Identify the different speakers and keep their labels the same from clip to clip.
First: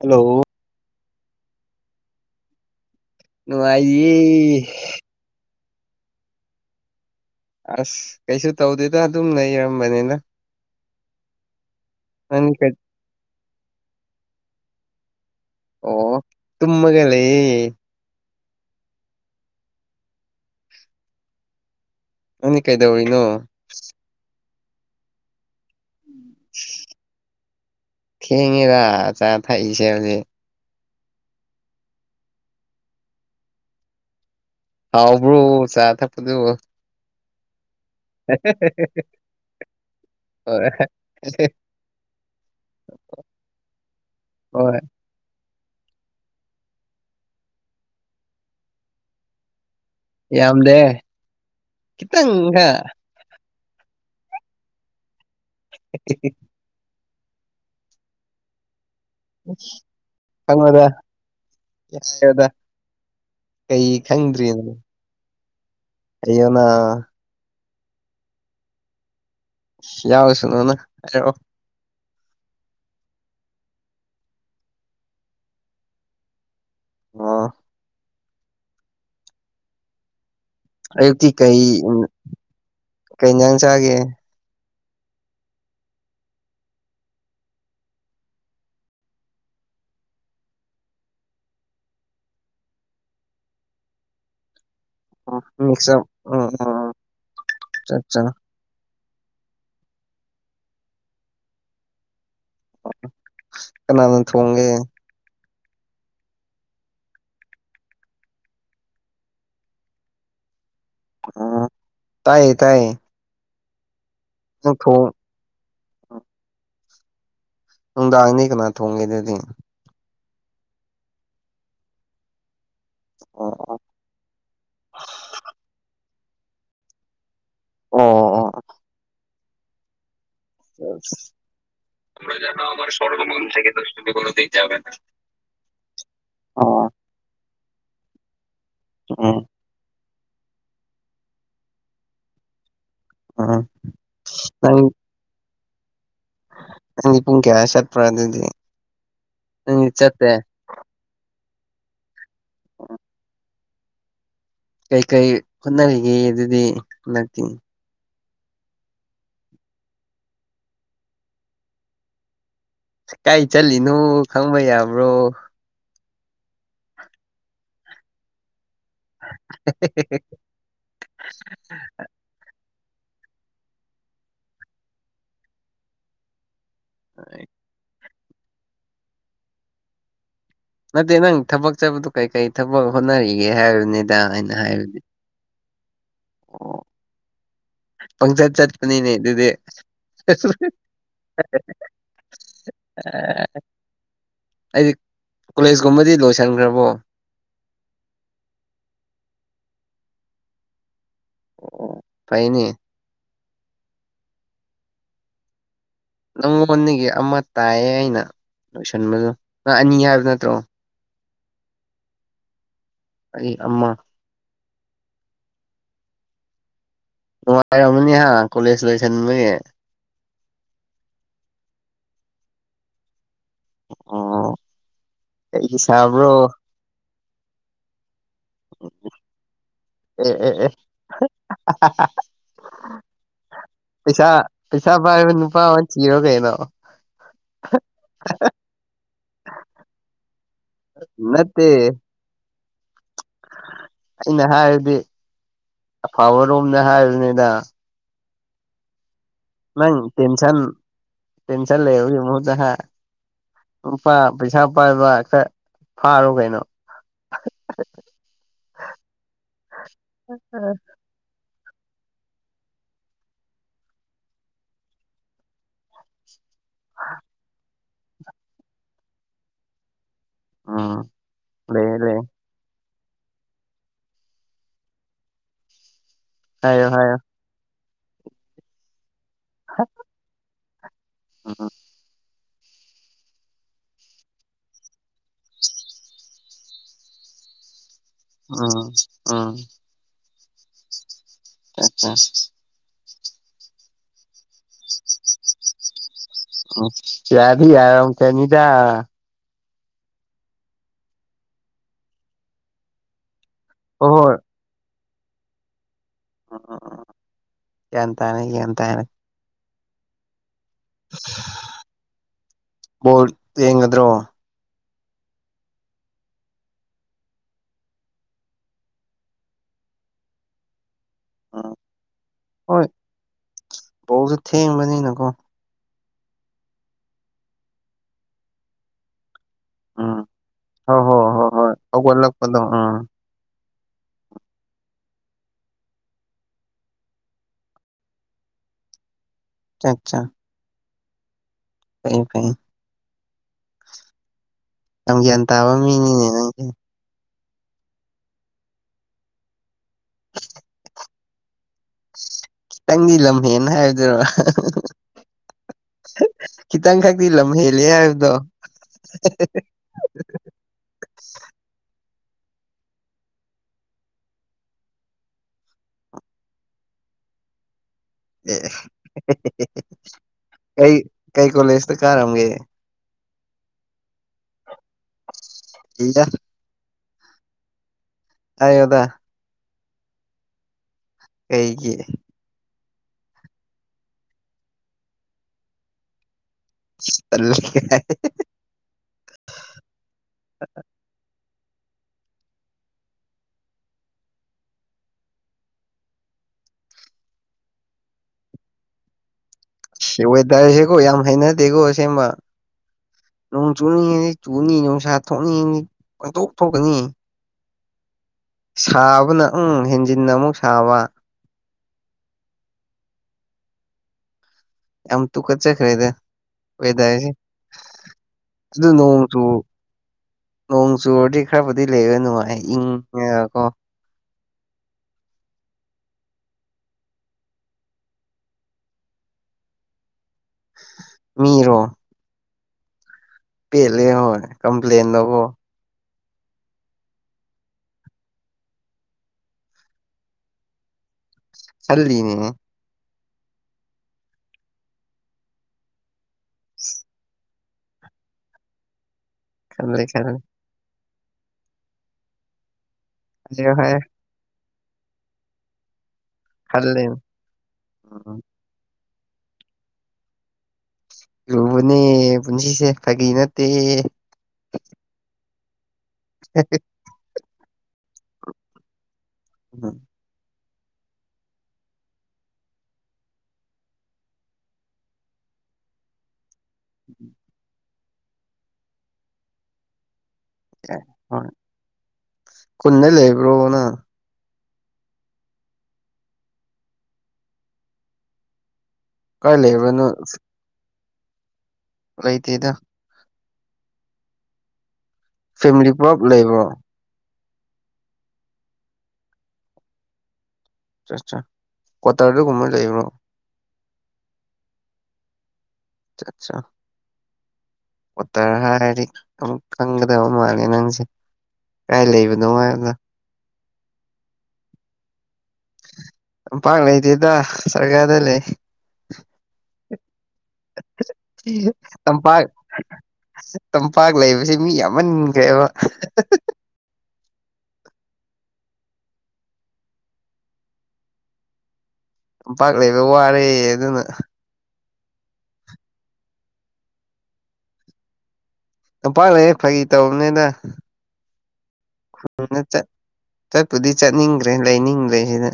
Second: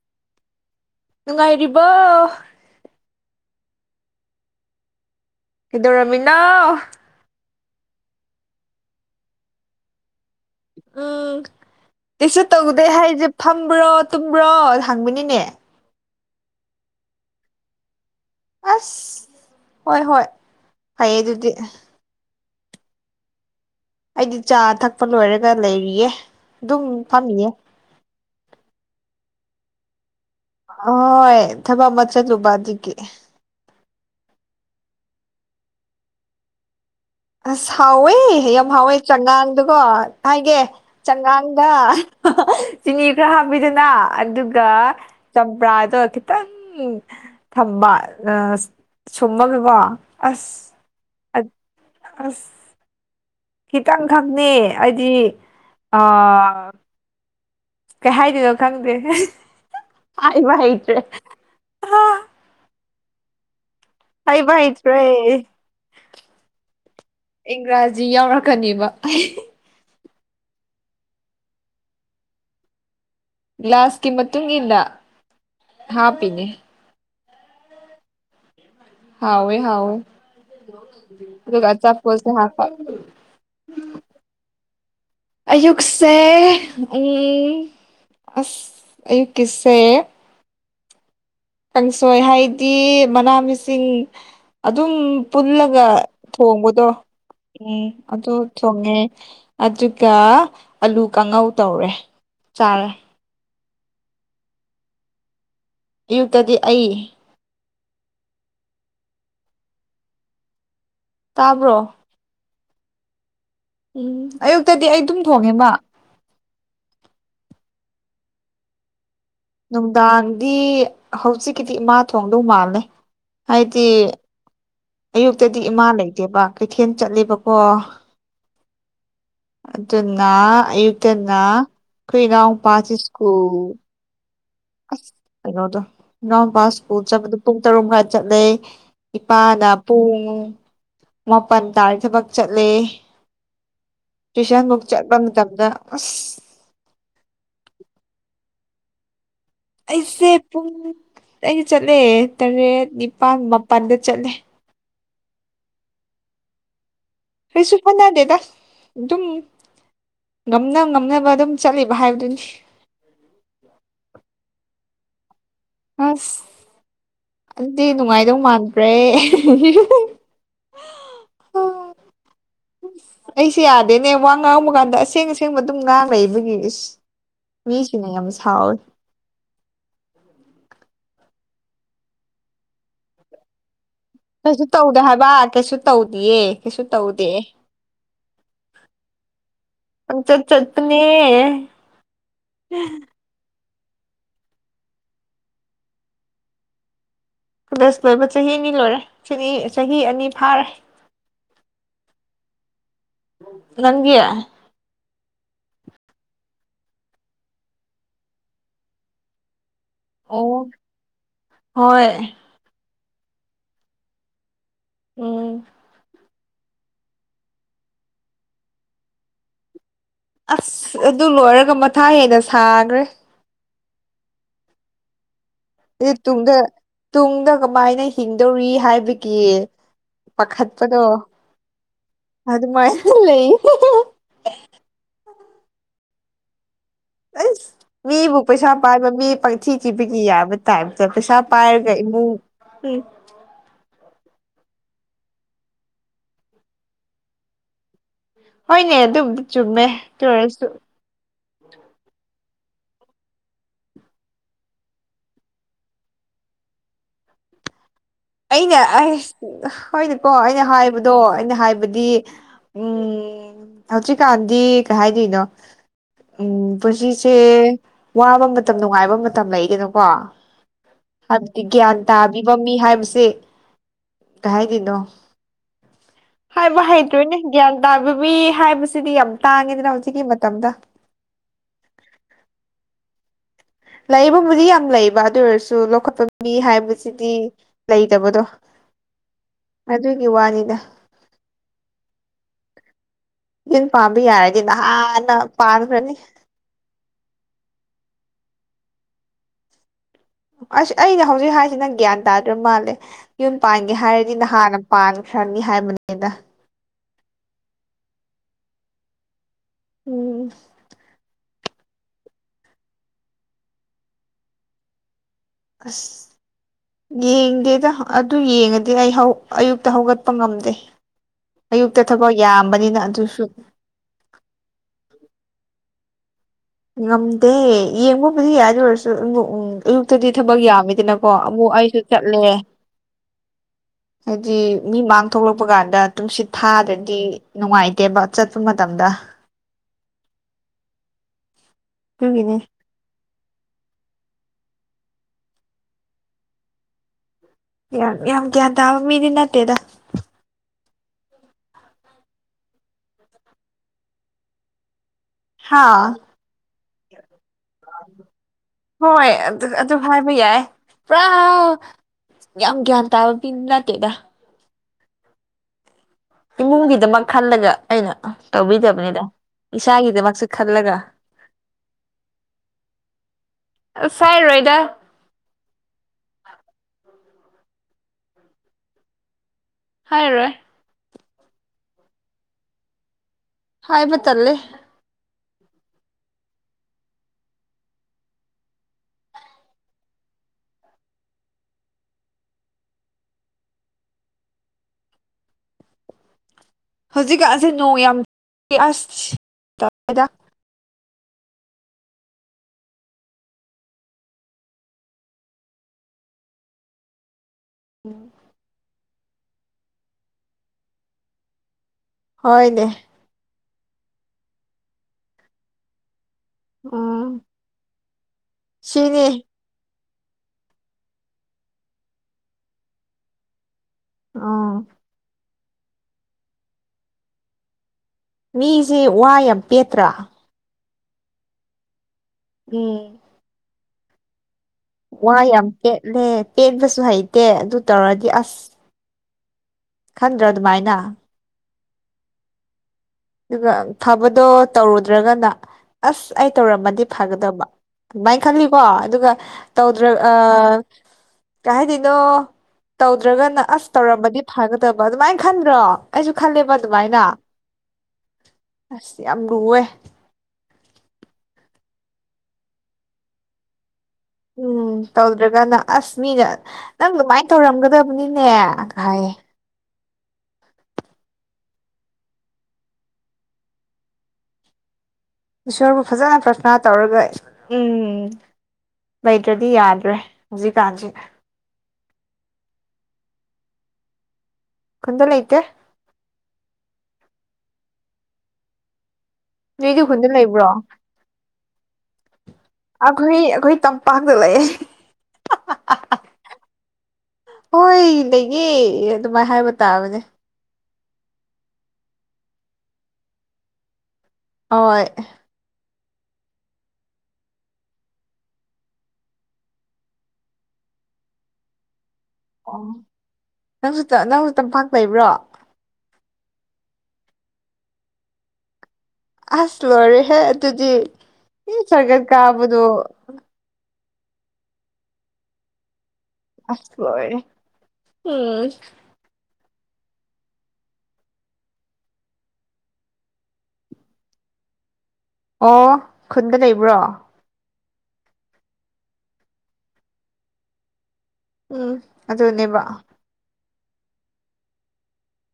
Speaker 1: Hello
Speaker 2: ꯅꯨꯡꯉꯥꯏꯔꯤꯕꯣ꯫
Speaker 1: ꯅꯨꯡꯉꯥꯏꯔꯤꯌꯦ꯫
Speaker 2: ꯀꯩꯗꯧꯔꯝꯃꯤꯅꯣ?
Speaker 1: ꯑꯁ ꯀꯩꯁꯨ ꯇꯧꯗꯦꯗ ꯑꯗꯨꯝ ꯂꯩꯔꯝꯕꯅꯦꯗ꯫
Speaker 2: ꯎꯝ ꯀꯩꯁꯨ
Speaker 1: ꯅꯪ ꯀꯩ
Speaker 2: ꯇꯧꯗꯦ ꯍꯥꯏꯁꯦ ꯐꯝꯕ꯭ꯔꯣ, ꯇꯨꯝꯕ꯭ꯔꯣ ꯍꯪꯕꯅꯤꯅꯦ꯫
Speaker 1: ꯑꯣ ꯇꯨꯝꯃꯒ ꯂꯩꯑꯦ꯫
Speaker 2: ꯑꯁ ꯍꯣꯏ ꯍꯣꯏ ꯐꯩꯌꯦ ꯑꯗꯨꯗꯤ꯫
Speaker 1: ꯅꯪꯗꯤ ꯀꯩꯗꯧꯔꯤꯅꯣ?
Speaker 2: ꯑꯩꯗꯤ ꯆꯥ ꯊꯛꯄ ꯂꯣꯏꯔꯒ ꯂꯩꯔꯤꯌꯦ ꯑꯗꯨꯝ ꯐꯝꯃꯤꯑꯦ꯫
Speaker 1: ꯊꯦꯡꯉꯦꯗ ꯑꯆꯥ ꯊꯛꯏꯁꯦ ꯍꯧꯖꯤꯛ꯫
Speaker 2: ꯑꯣꯏ ꯊꯕꯛ ꯑꯃ ꯆꯠꯂꯨꯕ ꯑꯗꯨꯒꯤ꯫
Speaker 1: ꯍꯥꯎꯕ꯭ꯔꯣ ꯆꯥ ꯊꯛ ꯄꯗꯨ꯫
Speaker 2: ꯑꯁ ꯍꯥꯎꯋꯦ ꯌꯥꯝ ꯍꯥꯎꯋꯦ ꯆꯉꯥꯡꯗꯨꯀꯣ ꯍꯥꯏꯒꯦ,
Speaker 1: ꯍꯣꯏ
Speaker 2: ꯆꯉꯥꯡꯗ ꯆꯤꯅꯤ ꯈꯔ ꯍꯥꯞꯄꯤꯗꯅ ꯑꯗꯨꯒ,
Speaker 1: ꯍꯣꯏ
Speaker 2: ꯆꯝꯄ꯭ꯔꯥꯗꯣ ꯈꯤꯇꯪ ꯊꯝꯕ ꯁꯨꯝꯃꯒꯀꯣ꯫ ꯑꯁ
Speaker 1: ꯌꯥꯝꯗꯦ,
Speaker 2: ꯑꯁ
Speaker 1: ꯈꯤꯇꯪꯒ꯫
Speaker 2: ꯈꯤꯇꯪ ꯈꯛꯅꯦ ꯍꯥꯏꯗꯤ ꯑꯥ, ꯀꯩ ꯍꯥꯏꯗꯣꯏꯅꯣ ꯈꯪꯗꯦ꯫ ꯍꯥꯏꯕ
Speaker 1: ꯈꯪꯉꯗ
Speaker 2: ꯍꯩꯇ꯭ꯔꯦ
Speaker 1: ꯌꯥꯗ ꯀꯩ [unintelligible]
Speaker 2: ꯍꯩꯕ ꯍꯩꯇ꯭ꯔꯦ꯫
Speaker 1: ꯑꯎꯅ [unintelligible]
Speaker 2: ꯏꯪꯒ꯭ꯔꯥꯖꯤ ꯌꯥꯎꯔꯛꯀꯅꯦꯕ꯫
Speaker 1: ꯌꯥꯎꯁꯨ ꯅꯅ ꯍꯥꯏꯔꯣ꯫
Speaker 2: ꯒ꯭ꯂꯥꯁꯀꯤ ꯃꯇꯨꯡ ꯏꯟꯅ ꯍꯥꯞꯄꯤꯅꯦ꯫
Speaker 1: ꯑꯣ
Speaker 2: ꯍꯥꯎꯋꯦ ꯍꯥꯎꯋꯦ꯫
Speaker 1: ꯑꯌꯨꯛꯇꯤ ꯀꯩ
Speaker 2: ꯑꯗꯨꯒꯥ ꯑꯆꯥꯄꯣꯠ ꯁꯦ ꯍꯞꯄꯥ꯫
Speaker 1: ꯀꯩ ꯏꯟꯖꯥꯡ ꯆꯥꯒꯦ
Speaker 2: ꯑꯌꯨꯛꯁꯦ ꯑꯝ, ꯑꯁ ꯑꯩꯌꯨꯛ ꯀꯁꯦ, ꯀꯥꯡꯁꯣꯏ ꯍꯥꯏꯗꯤ ꯃꯅꯥ ꯃꯁꯤꯡ꯫ ꯑꯗꯨꯝ ꯄꯨꯜꯂꯒ
Speaker 1: ꯃꯤꯛꯁ ꯑꯞ ꯎꯝ
Speaker 2: ꯊꯣꯡꯕꯗꯣ
Speaker 1: ꯎꯝ
Speaker 2: ꯎꯝ
Speaker 1: ꯆꯥ ꯆꯥ
Speaker 2: ꯑꯗꯨ, ꯊꯣꯡꯉꯦ ꯑꯗꯨꯒ ꯑꯂꯨ ꯀꯥꯡꯉꯧ ꯇꯧꯔꯦ ꯆꯥꯔꯦ꯫
Speaker 1: ꯀꯅꯥꯅꯥ ꯊꯣꯡ ꯒꯦ?
Speaker 2: ꯑꯌꯨꯛꯇꯗꯤ ꯑꯩ꯫
Speaker 1: ꯑꯣ
Speaker 2: ꯇꯥꯕ꯭ꯔꯣ?
Speaker 1: ꯇꯥꯏꯌꯦ ꯇꯥꯏꯌꯦ꯫
Speaker 2: ꯎꯝ
Speaker 1: ꯅꯪ
Speaker 2: ꯑꯌꯨꯛꯇꯗꯤ
Speaker 1: ꯊꯣꯡ
Speaker 2: ꯑꯩ ꯑꯗꯨꯝ ꯊꯣꯡꯉꯦꯕ꯫
Speaker 1: ꯅꯨꯡꯗꯥꯡꯅꯤ ꯀꯅꯥ ꯊꯣꯡꯒꯦ ꯑꯗꯨꯗꯤ
Speaker 2: ꯅꯨꯡꯗꯥꯡꯗꯤ ꯍꯧꯖꯤꯛꯀꯤꯗꯤ ꯏꯃꯥ ꯊꯣꯡꯗꯧ ꯃꯥꯜꯂꯦ꯫
Speaker 1: ꯑꯣ
Speaker 2: ꯍꯥꯏꯗꯤ ꯑꯌꯨꯛꯇꯗꯤ ꯏꯃꯥ ꯂꯩꯇꯦꯕ ꯀꯩꯊꯦꯜ ꯆꯠꯂꯦꯕꯀꯣ ꯑꯣ ꯑꯗꯨꯅ ꯑꯌꯨꯛꯇꯅ ꯑꯩꯈꯣꯏ ꯏꯅꯥꯎꯄꯁꯦ ꯄꯥꯁꯤꯁꯀꯨꯜ
Speaker 1: [unintelligible]
Speaker 2: ꯑꯁ ꯀꯩꯅꯣꯗꯣ ꯏꯅꯥꯎꯄꯥ
Speaker 1: ꯑꯣ
Speaker 2: ꯁꯀꯨꯜ ꯆꯠꯄꯗ ꯄꯨꯡ ꯇꯔꯨꯛ ꯃꯈꯥꯏ ꯆꯠꯂꯦ
Speaker 1: ꯎꯝ
Speaker 2: ꯏꯄꯥꯅ ꯄꯨꯡ ꯃꯥꯄꯜ ꯇꯥꯔꯤ ꯊꯕꯛ ꯆꯠꯂꯦ
Speaker 1: ꯎꯝ ꯅꯪ
Speaker 2: ꯇ꯭ꯨꯏꯁꯟꯃꯛ ꯆꯠꯄ ꯃꯇꯝꯗ ꯑꯁ
Speaker 1: ꯑꯗꯨꯗꯤ ꯄꯨꯡ ꯀꯌꯥ ꯆꯠꯄꯔ ꯑꯗꯨꯗꯤ ꯅꯪꯗꯤ ꯆꯠꯇꯦ
Speaker 2: ꯑꯩꯁꯦ ꯄꯨꯡ ꯑꯩ ꯆꯠꯂꯦ ꯇꯔꯦꯠ ꯅꯤꯄꯥꯜ ꯃꯥꯄꯜꯗ ꯆꯠꯂꯦ
Speaker 1: ꯀꯩꯀꯩ ꯍꯣꯠꯅꯔꯤꯒꯦ ꯑꯗꯨꯗꯤ ꯅꯠꯇꯦ
Speaker 2: ꯀꯩꯁꯨ ꯍꯣꯠꯅꯗꯦꯗ ꯑꯗꯨꯝ ꯉꯝꯅ ꯉꯝꯅꯕ ꯑꯗꯨꯝ ꯆꯠꯂꯤꯕ ꯍꯥꯏꯕꯗꯨꯅꯤ
Speaker 1: ꯀꯥꯏ ꯆꯠꯂꯤꯅꯣ ꯈꯪꯕ ꯌꯥꯕ꯭ꯔꯣ
Speaker 2: ꯑꯁ ꯑꯗꯨꯗꯤ ꯅꯨꯡꯉꯥꯏꯗꯧ ꯃꯥꯟꯗ꯭ꯔꯦ
Speaker 1: [unintelligible]
Speaker 2: ꯑꯩꯁꯨ ꯌꯥꯗꯦꯅꯦ ꯋꯥ ꯉꯥꯡꯕ ꯀꯥꯟꯗ ꯑꯁꯦꯡ ꯑꯁꯦꯡꯕ ꯑꯗꯨꯝ ꯉꯥꯡꯉꯏꯕꯒꯤ
Speaker 1: [inaudible]
Speaker 2: ꯃꯤꯁꯤꯡꯅ ꯌꯥꯝ ꯁꯥꯎꯔ
Speaker 1: ꯅꯠꯇꯦ ꯅꯪ ꯊꯕꯛ ꯆꯠꯄꯗꯨ ꯀꯩꯀꯩ ꯊꯕꯛ ꯍꯣꯠꯅꯔꯤꯒꯦ ꯍꯥꯏꯕꯅꯤ
Speaker 2: ꯀꯩꯁꯨ ꯇꯧꯗꯦ ꯍꯥꯏꯕ ꯀꯩꯁꯨ ꯇꯧꯗꯦꯌꯦ
Speaker 1: ꯑꯣ
Speaker 2: ꯀꯩꯁꯨ ꯇꯧꯗꯦ꯫
Speaker 1: ꯄꯪꯆꯠ ꯆꯠꯄꯅꯤꯅꯦ ꯑꯗꯨꯗꯤ
Speaker 2: ꯄꯪꯆꯠ ꯆꯠꯄꯅꯦ
Speaker 1: ꯑꯩꯗꯤ ꯀꯣꯂꯦꯖꯀꯨꯝꯕꯗꯤ ꯂꯣꯏꯁꯤꯟꯈ꯭ꯔꯕꯣ꯫
Speaker 2: ꯀꯣꯂꯦꯖ ꯂꯣꯏꯕ ꯆꯍꯤ ꯑꯅꯤ ꯂꯣꯏꯔꯦꯅꯤ ꯆꯍꯤ ꯑꯅꯤ ꯐꯥꯔꯦ
Speaker 1: ꯑꯣ ꯐꯩꯅꯦ
Speaker 2: ꯅꯪꯒꯤ ꯑ
Speaker 1: ꯅꯪꯉꯣꯟꯗꯒꯤ ꯑꯃ ꯇꯥꯏꯌꯦ ꯑꯩꯅ ꯂꯣꯏꯁꯟꯕꯗꯣ ꯑꯅꯤ ꯅꯠꯇ꯭ꯔꯣ
Speaker 2: ꯑꯣ ꯍꯣꯏ
Speaker 1: ꯑꯩ ꯑꯃ
Speaker 2: ꯎꯝ
Speaker 1: ꯅꯨꯡꯉꯥꯏꯔꯝꯃꯅꯤꯍ ꯀꯣꯂꯦꯖ ꯂꯣꯏꯁꯟꯕꯒꯤ
Speaker 2: ꯑꯁ ꯑꯗꯨ ꯂꯣꯏꯔꯒ ꯃꯊꯥ ꯍꯦꯟꯅ ꯁꯥꯈ꯭ꯔꯦ
Speaker 1: ꯍꯣ
Speaker 2: ꯇꯨꯡꯗ ꯇꯨꯡꯗ ꯀꯃꯥꯏꯅ ꯍꯤꯡꯗꯧꯔꯤ ꯍꯥꯏꯕꯒꯤ
Speaker 1: ꯑꯦ ꯑꯦ ꯑꯦ
Speaker 2: ꯄꯥꯈꯠꯄꯗꯣ
Speaker 1: [inaudible]
Speaker 2: ꯑꯗꯨꯃꯥꯏ ꯂꯩ
Speaker 1: ꯄꯩꯁꯥ ꯄꯩꯁꯥ ꯄꯥꯏꯕ ꯅꯨꯄꯥ ꯑꯃ ꯊꯤꯔꯣ ꯀꯔꯤꯅꯣ
Speaker 2: ꯑꯁ ꯃꯤꯕꯨ ꯄꯩꯁꯥ ꯄꯥꯏꯕ ꯃꯤ ꯄꯪꯊꯤꯊꯤꯕꯒꯤ ꯌꯥꯕ ꯇꯥꯏꯞꯇ ꯄꯩꯁꯥ
Speaker 1: ꯅꯠꯇꯦ
Speaker 2: ꯄꯥꯏꯔꯒ ꯏꯃꯨꯡ ꯎꯝ
Speaker 1: ꯑꯩꯅ ꯍꯥꯏꯔꯗꯤ ꯑꯐꯕꯔꯣꯝꯅ ꯍꯥꯏꯕꯅꯤꯗ
Speaker 2: ꯍꯣꯏꯅꯦ ꯑꯗꯨꯝꯗꯤ ꯆꯨꯝꯃꯦ
Speaker 1: ꯅꯪ ꯇꯦꯟꯁꯟ
Speaker 2: ꯂꯣꯏꯔꯁꯨ
Speaker 1: ꯇꯦꯟꯁꯟ ꯂꯩꯕꯩ ꯃꯍꯨꯠꯇ ꯅꯤꯄꯥ ꯄꯩꯁꯥ ꯄꯥꯏꯕ ꯈꯔ ꯐꯥꯔꯣ ꯀꯩꯅꯣ
Speaker 2: ꯑꯩꯅ ꯍꯣꯏꯅꯦꯀꯣ ꯑꯩꯅ ꯍꯥꯏ ꯑꯥꯗꯣ ꯑꯩꯅ ꯍꯥꯏꯕꯗꯤ ꯎꯝ ꯍꯧꯖꯤꯛꯀꯥꯟꯗꯤ ꯀꯩ ꯍꯥꯏꯗꯣꯏꯅꯣ ꯎꯝ ꯄꯨꯟꯁꯤꯁꯦ ꯋꯥꯕ ꯃꯇꯝ ꯅꯨꯡꯉꯥꯏꯕ ꯃꯇꯝ ꯂꯩꯗꯅꯀꯣ꯫
Speaker 1: ꯎꯝ ꯂꯩꯌꯦ
Speaker 2: ꯒꯋꯥꯟ
Speaker 1: ꯂꯩꯌꯦ
Speaker 2: ꯇꯦ ꯀꯩꯥꯏꯗꯣꯏꯅꯣ ꯍꯥꯏꯕ
Speaker 1: ꯍꯥꯏꯌꯣ ꯍꯥꯏꯌꯣ
Speaker 2: ꯍꯩꯇ꯭ꯔꯦꯅꯦ꯫ ꯒ꯭ꯌꯥꯟ ꯇꯥꯕ ꯃꯤ ꯍꯥꯏꯕꯁꯤꯗꯤ ꯌꯥꯝ ꯇꯥꯡꯉꯤꯗꯅ ꯍꯧꯖꯤꯛꯀꯤ ꯃꯇꯝꯗ
Speaker 1: [unintelligible]
Speaker 2: ꯂꯩꯕꯕꯨꯗꯤ ꯌꯥꯝ ꯂꯩꯕ ꯑꯗꯨ ꯑꯣꯏꯔꯁꯨ ꯂꯧꯈꯠꯄ ꯃꯤ ꯍꯥꯏꯕꯁꯤꯗꯤ ꯂꯩꯇꯕꯗꯣ
Speaker 1: ꯎꯝ ꯎꯝ
Speaker 2: ꯑꯗꯨꯒꯤ ꯋꯥꯅꯤꯗ
Speaker 1: [unintelligible]
Speaker 2: ꯌꯨꯝ ꯄꯥꯟꯕ ꯌꯥꯔꯗꯤ ꯅꯍꯥꯟꯅ ꯄꯥꯟꯈ꯭ꯔꯅꯤ
Speaker 1: ꯌꯥꯗꯤ ꯌꯥꯔꯝꯒꯅꯤꯗ
Speaker 2: ꯑꯁ ꯑꯩꯅ ꯍꯧꯖꯤꯛ ꯍꯥꯏꯔꯤꯁꯦ ꯅꯪ ꯒ꯭ꯌꯥꯟ ꯇꯥꯗ꯭ꯔ ꯃꯥꯜꯂꯦ ꯌꯨꯝ ꯄꯥꯟꯒꯦ
Speaker 1: ꯍꯣꯏ
Speaker 2: ꯍꯥꯏꯔꯗꯤ
Speaker 1: ꯍꯣꯏ
Speaker 2: ꯅꯍꯥꯟꯅ ꯄꯥꯟꯈ꯭ꯔꯅꯤ ꯍꯥꯏꯕꯅꯤꯗ
Speaker 1: ꯒ꯭ꯌꯥꯟ ꯇꯔꯦ ꯒ꯭ꯌꯥꯟ ꯇꯥꯔꯦ
Speaker 2: ꯎꯝ꯫
Speaker 1: ꯕꯣꯜ ꯌꯦꯡꯒꯗ꯭ꯔꯣ
Speaker 2: ꯑꯁ ꯌꯦꯡꯗꯦꯗ ꯑꯗꯨ ꯌꯦꯡꯉꯗꯤ ꯑꯩ ꯑꯌꯨꯛꯇ ꯍꯧꯒꯠꯄ ꯉꯝꯗꯦ
Speaker 1: ꯎꯝ
Speaker 2: ꯑꯌꯨꯛꯇ ꯊꯕꯛ ꯌꯥꯝꯕꯅꯤꯅ ꯑꯗꯨꯁꯨ
Speaker 1: ꯁꯨ ꯊꯦꯡꯕꯅꯤ ꯅꯀꯣ
Speaker 2: ꯉꯝꯗꯦ ꯌꯦꯡꯕꯕꯨꯗꯤ ꯌꯥꯢ ꯑꯗꯨ ꯑꯣꯏꯔꯁꯨ
Speaker 1: ꯎꯝ
Speaker 2: ꯑꯌꯨꯛꯇꯗꯤ ꯊꯕꯛ
Speaker 1: ꯍꯣꯏ ꯍꯣꯏ
Speaker 2: ꯌꯥꯝꯃꯤꯗꯅꯀꯣ
Speaker 1: ꯍꯣꯏ ꯍꯣꯏ
Speaker 2: ꯑꯃꯨꯛ ꯑꯩꯁꯨ ꯆꯠꯂꯦ
Speaker 1: ꯍꯧꯒꯠꯂꯛꯄꯗꯣ [unintelligible]
Speaker 2: ꯍꯥꯏꯗꯤ ꯃꯤ ꯃꯥꯡ ꯊꯣꯛꯂꯛꯄ ꯀꯥꯟꯗ ꯇꯨꯝꯁꯤꯠ ꯐꯗꯔ꯭ꯗꯤ ꯅꯨꯡꯉꯥꯏꯇꯦ ꯕ ꯆꯠꯄ ꯃꯇꯝꯗ
Speaker 1: ꯆꯥ ꯆꯥ ꯈꯪꯉꯦ ꯈꯪꯉꯦ
Speaker 2: ꯑꯗꯨꯒꯤꯅꯦ
Speaker 1: ꯌꯥꯝ ꯒ꯭ꯌꯥꯟ ꯇꯥꯕ ꯃꯤꯅꯤꯅꯦꯅ
Speaker 2: ꯌꯥꯝ ꯌꯥꯝ ꯒ꯭ꯌꯥꯟ ꯇꯥꯕ ꯃꯤꯗꯤ ꯅꯠꯇꯦꯗ꯫
Speaker 1: ꯈꯤꯇꯪꯗꯤ ꯂꯝꯍꯦꯟ ꯍꯥꯏꯗꯨꯔ
Speaker 2: ꯍꯥꯥ
Speaker 1: ꯈꯤꯇꯪ ꯈꯛꯇꯤ ꯂꯝ ꯍꯦꯜꯂꯦ ꯍꯥꯏꯕꯗꯣ
Speaker 2: ꯍꯣꯏ ꯑꯗꯨ ꯑꯗꯨ ꯍꯥꯏꯕ ꯌꯥꯏ ꯄꯨꯔꯥ ꯌꯥꯝ ꯒ꯭ꯌꯥꯟ ꯇꯥꯕ ꯃꯤꯗꯤ ꯅꯠꯇꯦꯗ ꯏꯃꯨꯡꯒꯤꯗꯃꯛ ꯈꯜꯂꯒ ꯑꯩꯅ ꯇꯧꯕꯤꯗꯕꯅꯤꯗ ꯏꯁꯥꯒꯤꯗꯃꯛꯁꯨ
Speaker 1: ꯀꯩ
Speaker 2: ꯈꯜꯂꯒ
Speaker 1: ꯀꯩ ꯀꯣꯂꯦꯖꯇ ꯀꯥꯔꯝꯒꯦ [unintelligible]
Speaker 2: ꯍꯥꯏꯔꯣꯏꯗ
Speaker 1: ꯊꯗ ꯍꯥꯏꯌꯣꯗ
Speaker 2: ꯍꯥꯏꯔꯣꯏ꯫
Speaker 1: ꯀꯩꯒꯤ
Speaker 2: ꯍꯥꯏꯕ ꯇꯜꯂꯦ
Speaker 1: ꯏꯁ ꯇꯜꯂꯦ ꯀꯥꯌꯦ
Speaker 2: ꯍꯧꯖꯤꯛ ꯀꯥꯟꯁꯦ ꯅꯣꯡ ꯌꯥꯝ ꯑꯁ
Speaker 1: ꯁꯤ
Speaker 2: ꯇꯜꯂꯦꯗ
Speaker 1: ꯑꯣꯏꯋꯦꯗꯔꯁꯦꯒꯣ ꯌꯥꯝ ꯍꯅꯗꯦꯀꯣ ꯑꯁꯦꯡꯕ ꯅꯣꯡ ꯆꯨꯅꯤꯡꯉꯤꯗꯤ ꯆꯨꯅꯤ ꯅꯨꯡꯁꯥ ꯊꯣꯛꯅꯤꯡꯉꯤꯗꯤ ꯄꯪꯊꯣꯛ ꯊꯣꯛꯀꯅꯤ
Speaker 2: ꯎꯝ
Speaker 1: ꯁꯥꯕꯅ ꯎꯝ ꯍꯦꯟꯖꯤꯟꯅ ꯑꯃꯨꯛ ꯁꯥꯕ
Speaker 2: ꯍꯣꯏꯅꯦ꯫
Speaker 1: ꯌꯥꯝ ꯇꯨꯀꯠꯆꯈ꯭ꯔꯦꯗ ꯋꯦꯗꯔꯖꯦ
Speaker 2: ꯎꯝ
Speaker 1: ꯑꯗꯨ ꯅꯣꯡ
Speaker 2: ꯁꯤꯅꯤ
Speaker 1: ꯆꯨ ꯅꯣꯡ ꯆꯨꯔꯗꯤ ꯈꯔꯕꯨꯗꯤ ꯂꯩꯕ ꯅꯨꯡꯉꯥꯏ ꯏꯪ ꯀꯣ
Speaker 2: ꯑꯥ ꯃꯤꯁꯦ ꯋꯥ ꯌꯥꯝ ꯄꯦꯠꯇ꯭ꯔꯥ
Speaker 1: ꯃꯤꯔꯣ
Speaker 2: ꯎꯝ
Speaker 1: ꯄꯦꯠꯂꯦ ꯍꯣꯏ ꯀꯝꯄ꯭ꯂꯦꯟ
Speaker 2: ꯋꯥ
Speaker 1: ꯂꯧꯋꯣ
Speaker 2: ꯌꯥꯝ ꯄꯦꯠꯂꯦ ꯄꯦꯠꯄꯁꯨ ꯍꯩꯇꯦ ꯑꯗꯨ ꯇꯧꯔꯗꯤ ꯑꯁ ꯈꯟꯗ꯭ꯔ ꯑꯗꯨꯃꯥꯏꯅ
Speaker 1: ꯆꯜꯂꯤꯅꯦ
Speaker 2: ꯑꯗꯨꯒ ꯐꯕꯗꯣ ꯇꯧꯔꯨꯗ꯭ꯔꯒꯅ ꯑꯁ ꯑꯩ ꯇꯧꯔꯝꯃꯗꯤ ꯐꯒꯗꯕ ꯑꯗꯨꯃꯥꯏꯅ ꯈꯜꯂꯤꯕꯣ ꯑꯗꯨꯒ
Speaker 1: ꯈꯜꯂꯦ
Speaker 2: ꯇꯧꯗ꯭ꯔ ꯑ
Speaker 1: ꯈꯜꯂꯦ
Speaker 2: ꯀꯩ ꯍꯥꯏꯗꯣꯏꯅꯣ ꯇꯧꯗ꯭ꯔꯒꯅ
Speaker 1: ꯍꯥꯏꯌꯣ
Speaker 2: ꯑꯁ
Speaker 1: ꯍꯥꯏꯌꯣ
Speaker 2: ꯇꯧꯔꯝꯕꯗꯤ ꯐꯒꯗꯕ ꯑꯗꯨꯃꯥꯏꯅ ꯈꯟꯗ꯭ꯔꯣ ꯑꯩꯁꯨ ꯈꯜꯂꯦꯕ
Speaker 1: ꯈꯜꯂꯦ
Speaker 2: ꯑꯗꯨꯃꯥꯏꯅ
Speaker 1: ꯎꯝ
Speaker 2: ꯑꯁ ꯌꯥꯝ ꯂꯨꯋꯦ
Speaker 1: ꯂꯨꯕꯅꯦ ꯄꯨꯟꯁꯤꯁꯦ ꯐꯥꯒꯤ ꯅꯠꯇꯦ
Speaker 2: ꯎꯝ ꯇꯧꯗ꯭ꯔꯒꯅ ꯑꯁ ꯃꯤꯅ ꯅꯪ ꯑꯗꯨꯃꯥꯏꯅ ꯇꯧꯔꯝꯒꯗꯕꯅꯤꯅꯦ ꯀꯥ ꯍꯥꯏꯌꯦ
Speaker 1: ꯎꯝ
Speaker 2: ꯏꯁꯣꯔꯕꯨ ꯐꯖꯅ ꯄ꯭ꯔꯊꯅꯥ ꯇꯧꯔꯒ ꯎꯝ ꯂꯩꯇ꯭ꯔꯗꯤ ꯌꯥꯗ꯭ꯔꯦ
Speaker 1: ꯑꯦ
Speaker 2: ꯍꯧꯖꯤꯛꯀꯥꯟꯁꯦ
Speaker 1: ꯍꯣꯏ ꯈꯨꯟꯗ ꯂꯩꯕ꯭ꯔꯣ ꯅꯪ
Speaker 2: ꯈꯨꯟꯗ ꯂꯩꯇꯦ
Speaker 1: ꯀꯥꯏ ꯂꯩꯕ꯭ꯔꯣ
Speaker 2: ꯅꯣꯏꯗꯤ
Speaker 1: ꯅꯣ
Speaker 2: ꯈꯨꯟꯗ ꯂꯩꯕ꯭ꯔꯣ
Speaker 1: ꯂꯩꯇꯦꯗ
Speaker 2: ꯑꯩꯈꯣꯏ ꯑꯩꯈꯣꯏ ꯇꯝꯄꯥꯛꯇ ꯂꯩꯌꯦ
Speaker 1: ꯐꯦꯃꯦꯂꯤ ꯄ꯭ꯔꯞ ꯂꯩꯕꯔꯣ
Speaker 2: ꯍꯣꯏ ꯂꯩꯌꯦ ꯑꯗꯨꯃꯥꯏ ꯍꯥꯏꯕ ꯇꯥꯕꯅꯦ
Speaker 1: ꯆꯥ ꯆꯥ ꯀꯋꯥꯇꯔꯗ ꯒꯨꯝꯕ ꯂꯩꯕ꯭ꯔꯣ
Speaker 2: ꯍꯣꯏ
Speaker 1: ꯆꯥ ꯆꯥ ꯀꯋꯥꯇꯔ ꯍꯥꯏꯔꯗꯤ ꯑꯃꯨꯛ ꯈꯪꯒꯗꯕ ꯃꯥꯜꯂꯦ ꯅꯪꯁꯦ ꯀꯥꯏ ꯂꯩꯕꯅꯣ
Speaker 2: ꯑꯣ
Speaker 1: ꯍꯥꯏꯔꯒ
Speaker 2: ꯅꯪꯁꯨ ꯅꯪꯁꯨ ꯇꯝꯄꯥꯛ ꯂꯩꯕ꯭ꯔꯣ
Speaker 1: ꯇꯝꯄꯥꯛ ꯂꯩꯇꯦꯗ ꯁꯔꯒꯗ ꯂꯩ
Speaker 2: ꯑꯁ ꯂꯣꯏꯔꯦꯍꯦ ꯑꯗꯨꯗꯤ ꯁꯔꯒ
Speaker 1: ꯇꯝꯄꯥꯛ
Speaker 2: ꯀꯥꯕꯗꯣ
Speaker 1: ꯇꯝꯄꯥꯛ ꯂꯩꯕꯁꯦ ꯃꯤ ꯌꯥꯝꯃꯟꯒ꯭ꯔꯦꯕ
Speaker 2: ꯑꯁ ꯂꯣꯏꯔꯦ ꯎꯝ
Speaker 1: ꯇꯝꯄꯥꯛ ꯂꯩꯕ ꯋꯥꯔꯦ ꯑꯗꯨꯅ
Speaker 2: ꯑꯣ ꯈꯨꯟꯗ ꯂꯩꯕ꯭ꯔꯣ
Speaker 1: ꯇꯝꯄꯥꯛ ꯂꯩꯌꯦ ꯐꯥꯒꯤ ꯇꯧꯕꯅꯤꯗ
Speaker 2: ꯎꯝ
Speaker 1: ꯍꯡꯉꯥ ꯆꯠ
Speaker 2: ꯑꯗꯨꯅꯦꯕ
Speaker 1: ꯆꯠꯄꯨꯗꯤ ꯆꯠꯅꯤꯡꯗ꯭ꯔꯦ ꯂꯩꯅꯤꯡꯂꯦ ꯁꯤꯗ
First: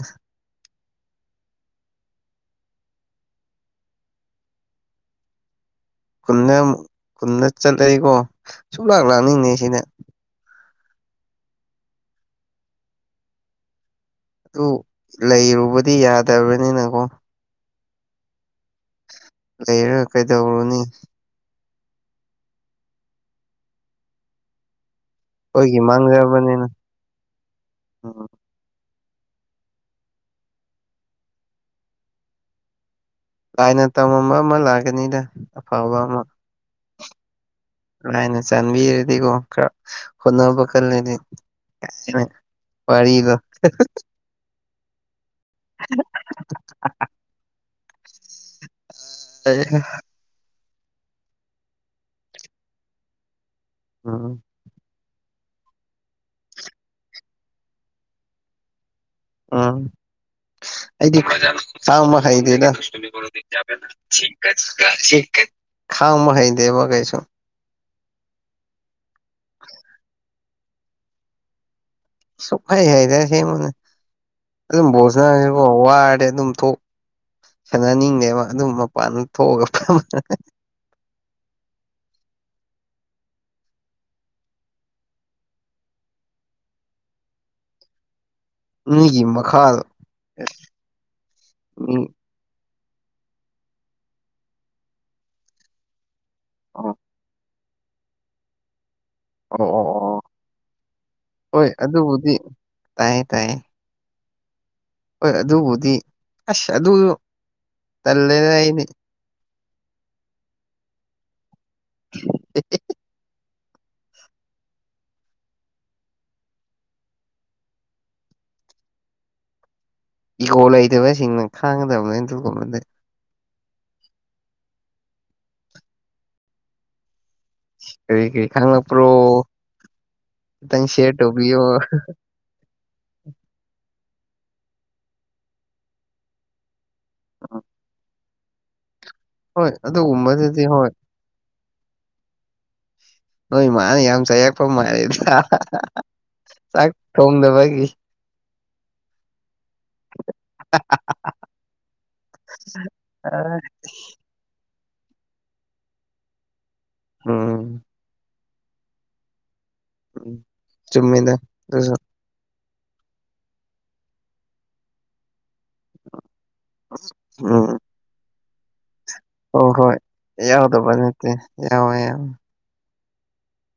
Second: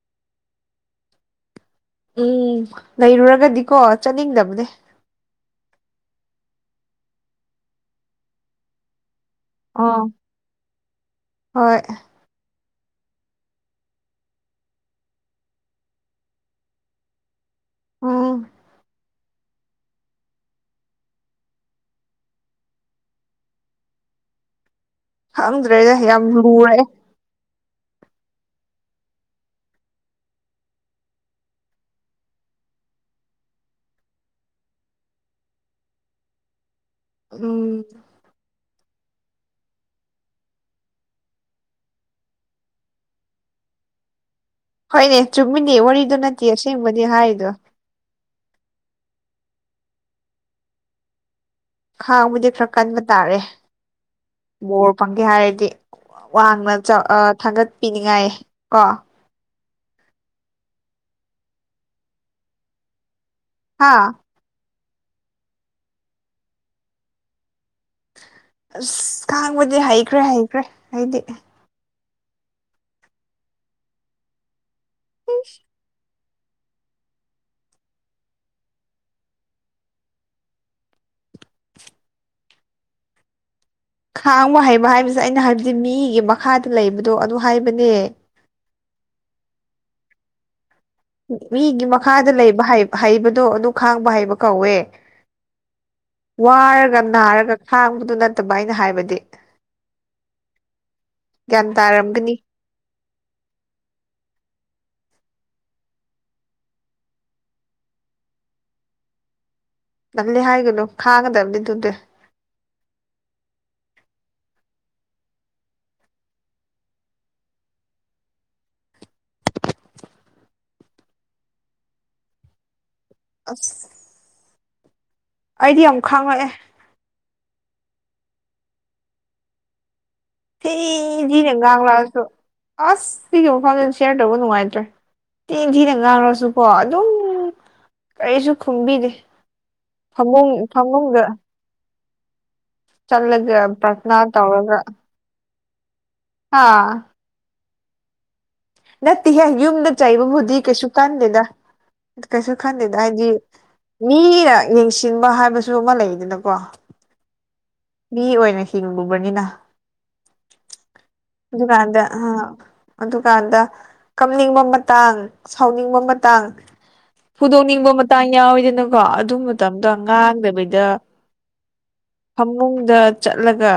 Speaker 2: ꯂꯩꯔꯨꯔꯒꯗꯤꯀꯣ ꯆꯠꯅꯤꯡꯗꯕꯅꯦ
Speaker 1: ꯈꯨꯟꯗ ꯑꯃꯨꯛ ꯈꯨꯟꯗ ꯆꯠꯂꯏꯀꯣ ꯁꯨꯡ ꯂꯥꯛꯂꯥꯛꯅꯤꯡꯗꯦ
Speaker 2: ꯑꯣ ꯍꯣꯏ
Speaker 1: ꯑꯗꯨ ꯂꯩꯔꯨꯕꯗꯤ ꯌꯥꯗꯕꯅꯤꯅꯀꯣ
Speaker 2: ꯎꯝ
Speaker 1: ꯂꯩꯔ ꯀꯩꯗꯧꯔꯨꯅꯤ ꯑꯩꯈꯣꯏꯒꯤ
Speaker 2: ꯈꯪꯗ꯭ꯔꯦꯗ ꯌꯥꯝ
Speaker 1: ꯃꯥꯡꯖꯕꯅꯤꯅ
Speaker 2: ꯂꯨꯔꯦ
Speaker 1: ꯎꯝ ꯂꯥꯏꯅ ꯇꯝꯃꯝꯕ ꯑꯃ ꯂꯥꯛꯀꯅꯤꯗ ꯑꯐꯕ ꯑꯃ
Speaker 2: ꯎꯝ
Speaker 1: ꯥꯂꯥꯏꯅ ꯆꯥꯟꯕꯤꯔꯗꯤꯀꯣ ꯈꯔ ꯍꯣꯠꯅꯕ ꯀꯜꯂꯗꯤ [unintelligible] ꯋꯥꯔꯤꯗꯣ
Speaker 2: ꯍꯣꯏꯅꯦ ꯆꯨꯝꯃꯤꯅꯦ ꯋꯥꯔꯤꯗꯨ ꯅꯠꯇꯦ ꯑꯁꯦꯡꯕꯅꯤ ꯍꯥꯏꯔꯤꯗꯣ
Speaker 1: [unintelligible]
Speaker 2: ꯈꯥꯡꯕꯗꯤ ꯈꯔ ꯀꯟꯕ ꯇꯥꯔꯦ
Speaker 1: ꯎꯝ
Speaker 2: ꯕꯣꯔ ꯐꯪꯒꯦ ꯍꯥꯏꯔꯗꯤ ꯋꯥꯡꯅ ꯆ ꯊꯥꯒꯠꯄꯤꯅꯤꯡꯉꯥꯏ ꯀꯣ
Speaker 1: ꯎꯝ ꯑꯩꯗꯤ [unintelligible] ꯈꯥꯡꯕ ꯍꯩꯇꯦꯗ
Speaker 2: ꯍꯥ
Speaker 1: [unintelligible] ꯈꯥꯡꯕ ꯍꯩꯇꯦꯕ ꯀꯩꯁꯨ꯫
Speaker 2: ꯑꯁ ꯈꯥꯡꯕꯗꯤ ꯍꯩꯈ꯭ꯔꯦ ꯍꯩꯈ꯭ꯔꯦ ꯑꯩꯗꯤ꯫
Speaker 1: ꯁꯨꯛꯍꯩ ꯍꯩꯔꯣꯏ ꯑꯁꯦꯡꯡꯕꯅꯦ ꯑꯗꯨꯝ [unintelligible] ꯋꯥꯔꯗꯤ ꯑꯗꯨꯝ ꯊꯣꯛ ꯁꯥꯟꯅꯅꯤꯡꯗꯦꯕ ꯑꯗꯨꯝ ꯃꯄꯥꯟꯗ ꯊꯣꯛꯑꯒ ꯐꯝꯃ
Speaker 2: ꯈꯥꯡꯕ ꯍꯩꯕ ꯍꯥꯏꯕꯁꯦ ꯑꯩꯅ ꯍꯥꯏꯕꯗꯤ ꯃꯤꯒꯤ ꯃꯈꯥꯗ ꯂꯩꯕꯗꯣ ꯑꯗꯨ ꯍꯥꯏꯕꯅꯦ꯫
Speaker 1: ꯃꯤꯒꯤ ꯃꯈꯥ꯫
Speaker 2: ꯃꯤꯒꯤ ꯃꯈꯥꯗ ꯂꯩꯕ ꯍꯩ ꯍꯩꯕꯗꯨ ꯑꯗꯨ ꯈꯥꯡꯕ ꯍꯩꯕ ꯀꯧꯋꯦ꯫
Speaker 1: ꯑꯣ
Speaker 2: ꯋꯥꯔꯒ ꯅꯥꯔꯒ ꯈꯥꯡꯕꯗꯨ ꯅꯠꯇꯕ ꯑꯩꯅ ꯍꯥꯏꯕꯗꯤ꯫
Speaker 1: ꯑꯣ ꯑꯣ ꯑꯣ
Speaker 2: ꯒ꯭ꯌꯥꯟ
Speaker 1: ꯍꯣꯏ ꯑꯗꯨꯕꯨꯗꯤ
Speaker 2: ꯇꯥꯔꯝꯒꯅꯤ
Speaker 1: ꯇꯥꯏꯌꯦ ꯇꯥꯏꯌꯦ꯫ ꯍꯣꯏ ꯑꯗꯨꯕꯨꯗꯤ ꯑꯁ ꯑꯗꯨꯝ ꯇꯜꯂꯦꯅ ꯑꯩꯗꯤ꯫
Speaker 2: ꯇꯜꯂꯤ ꯍꯥꯏꯒꯅꯨ ꯈꯥꯒꯗꯕꯅꯤꯑꯗꯨꯗꯤ꯫
Speaker 1: [unintelligible] ꯏꯒꯣ ꯂꯩꯇꯕꯁꯤꯡꯅ ꯈꯥꯡꯒꯗꯕꯅꯤ ꯑꯗꯨꯒꯨꯝꯕꯗꯤ꯫
Speaker 2: ꯑꯁ꯫ ꯑꯩꯗꯤ ꯌꯥꯝ ꯈꯥꯡꯉꯛꯑꯦ꯫
Speaker 1: ꯀꯔꯤ ꯀꯔꯤ ꯈꯪꯂꯛꯄꯔꯣ
Speaker 2: ꯊꯤ
Speaker 1: ꯈꯤꯇꯪ ꯁꯤꯌꯥꯔ
Speaker 2: ꯊꯤꯅ
Speaker 1: ꯇꯣꯕꯤꯌꯣ꯫
Speaker 2: ꯉꯥꯡꯂꯛꯑꯁꯨ ꯑꯁ ꯁꯤꯒꯤ ꯋꯥꯐꯝ ꯁꯦꯌꯔ ꯇꯧꯕ ꯅꯨꯡꯉꯥꯏꯇ꯭ꯔꯦ ꯊꯤ ꯊꯤꯅ ꯉꯥꯡꯉꯁꯨꯀꯣ ꯑꯗꯨꯝ
Speaker 1: [unintelligible]
Speaker 2: ꯀꯩꯁꯨ ꯈꯨꯝꯕꯤꯗꯦ
Speaker 1: ꯍꯣꯏ
Speaker 2: ꯐꯃꯨꯡ
Speaker 1: ꯑꯗꯨꯒꯨꯝꯕꯗꯨꯗꯤ ꯍꯣꯏ
Speaker 2: ꯐꯃꯨꯡꯗ꯫ ꯆꯠꯂꯒ
Speaker 1: ꯅꯣꯏ ꯏꯃꯥꯅ
Speaker 2: ꯄ꯭ꯔꯊꯅꯥ
Speaker 1: ꯌꯥꯝ ꯆꯩꯔꯛꯄ
Speaker 2: ꯇꯧꯔꯒ
Speaker 1: ꯃꯥꯟꯂꯤꯗ
Speaker 2: ꯑꯥ
Speaker 1: ꯆꯥꯛ ꯊꯣꯡꯗꯕꯒꯤ꯫
Speaker 2: ꯅꯠꯇꯦꯍꯦ ꯌꯨꯝꯗ ꯆꯩꯕꯕꯨꯗꯤ ꯀꯩꯁꯨ ꯀꯥꯟꯗꯦꯗ꯫ ꯀꯩꯁꯨ ꯈꯟꯗꯦꯗ ꯍꯥꯏꯗꯤ ꯃꯤꯅ ꯌꯦꯡꯁꯤꯟꯕ ꯍꯥꯏꯕꯁꯨ ꯑꯃ ꯂꯩꯗꯅꯀꯣ꯫
Speaker 1: ꯍꯝ
Speaker 2: ꯃꯤ ꯑꯣꯏꯅ ꯍꯤꯡꯂꯨꯕꯅꯤꯅ꯫
Speaker 1: ꯆꯨꯝꯃꯦꯗ ꯑꯗꯨꯁꯨ
Speaker 2: ꯑꯗꯨꯀꯥꯟꯗ ꯑ ꯑꯗꯨꯀꯥꯟꯗ ꯀꯝꯅꯤꯡꯕ ꯃꯇꯥꯡ ꯁꯥꯎꯅꯤꯡꯕ ꯃꯇꯥꯡ
Speaker 1: ꯎꯝ
Speaker 2: ꯐꯨꯗꯣꯛꯅꯤꯡꯕ ꯃꯇꯥꯡ ꯌꯥꯎꯋꯤꯗꯅꯀꯣ꯫ ꯑꯗꯨ ꯃꯇꯝꯗ ꯉꯥꯡꯗꯕꯤꯗ꯫
Speaker 1: ꯌꯥꯉ ꯌꯥ
Speaker 2: ꯐꯃꯨꯡꯗ ꯆꯠꯂꯒ꯫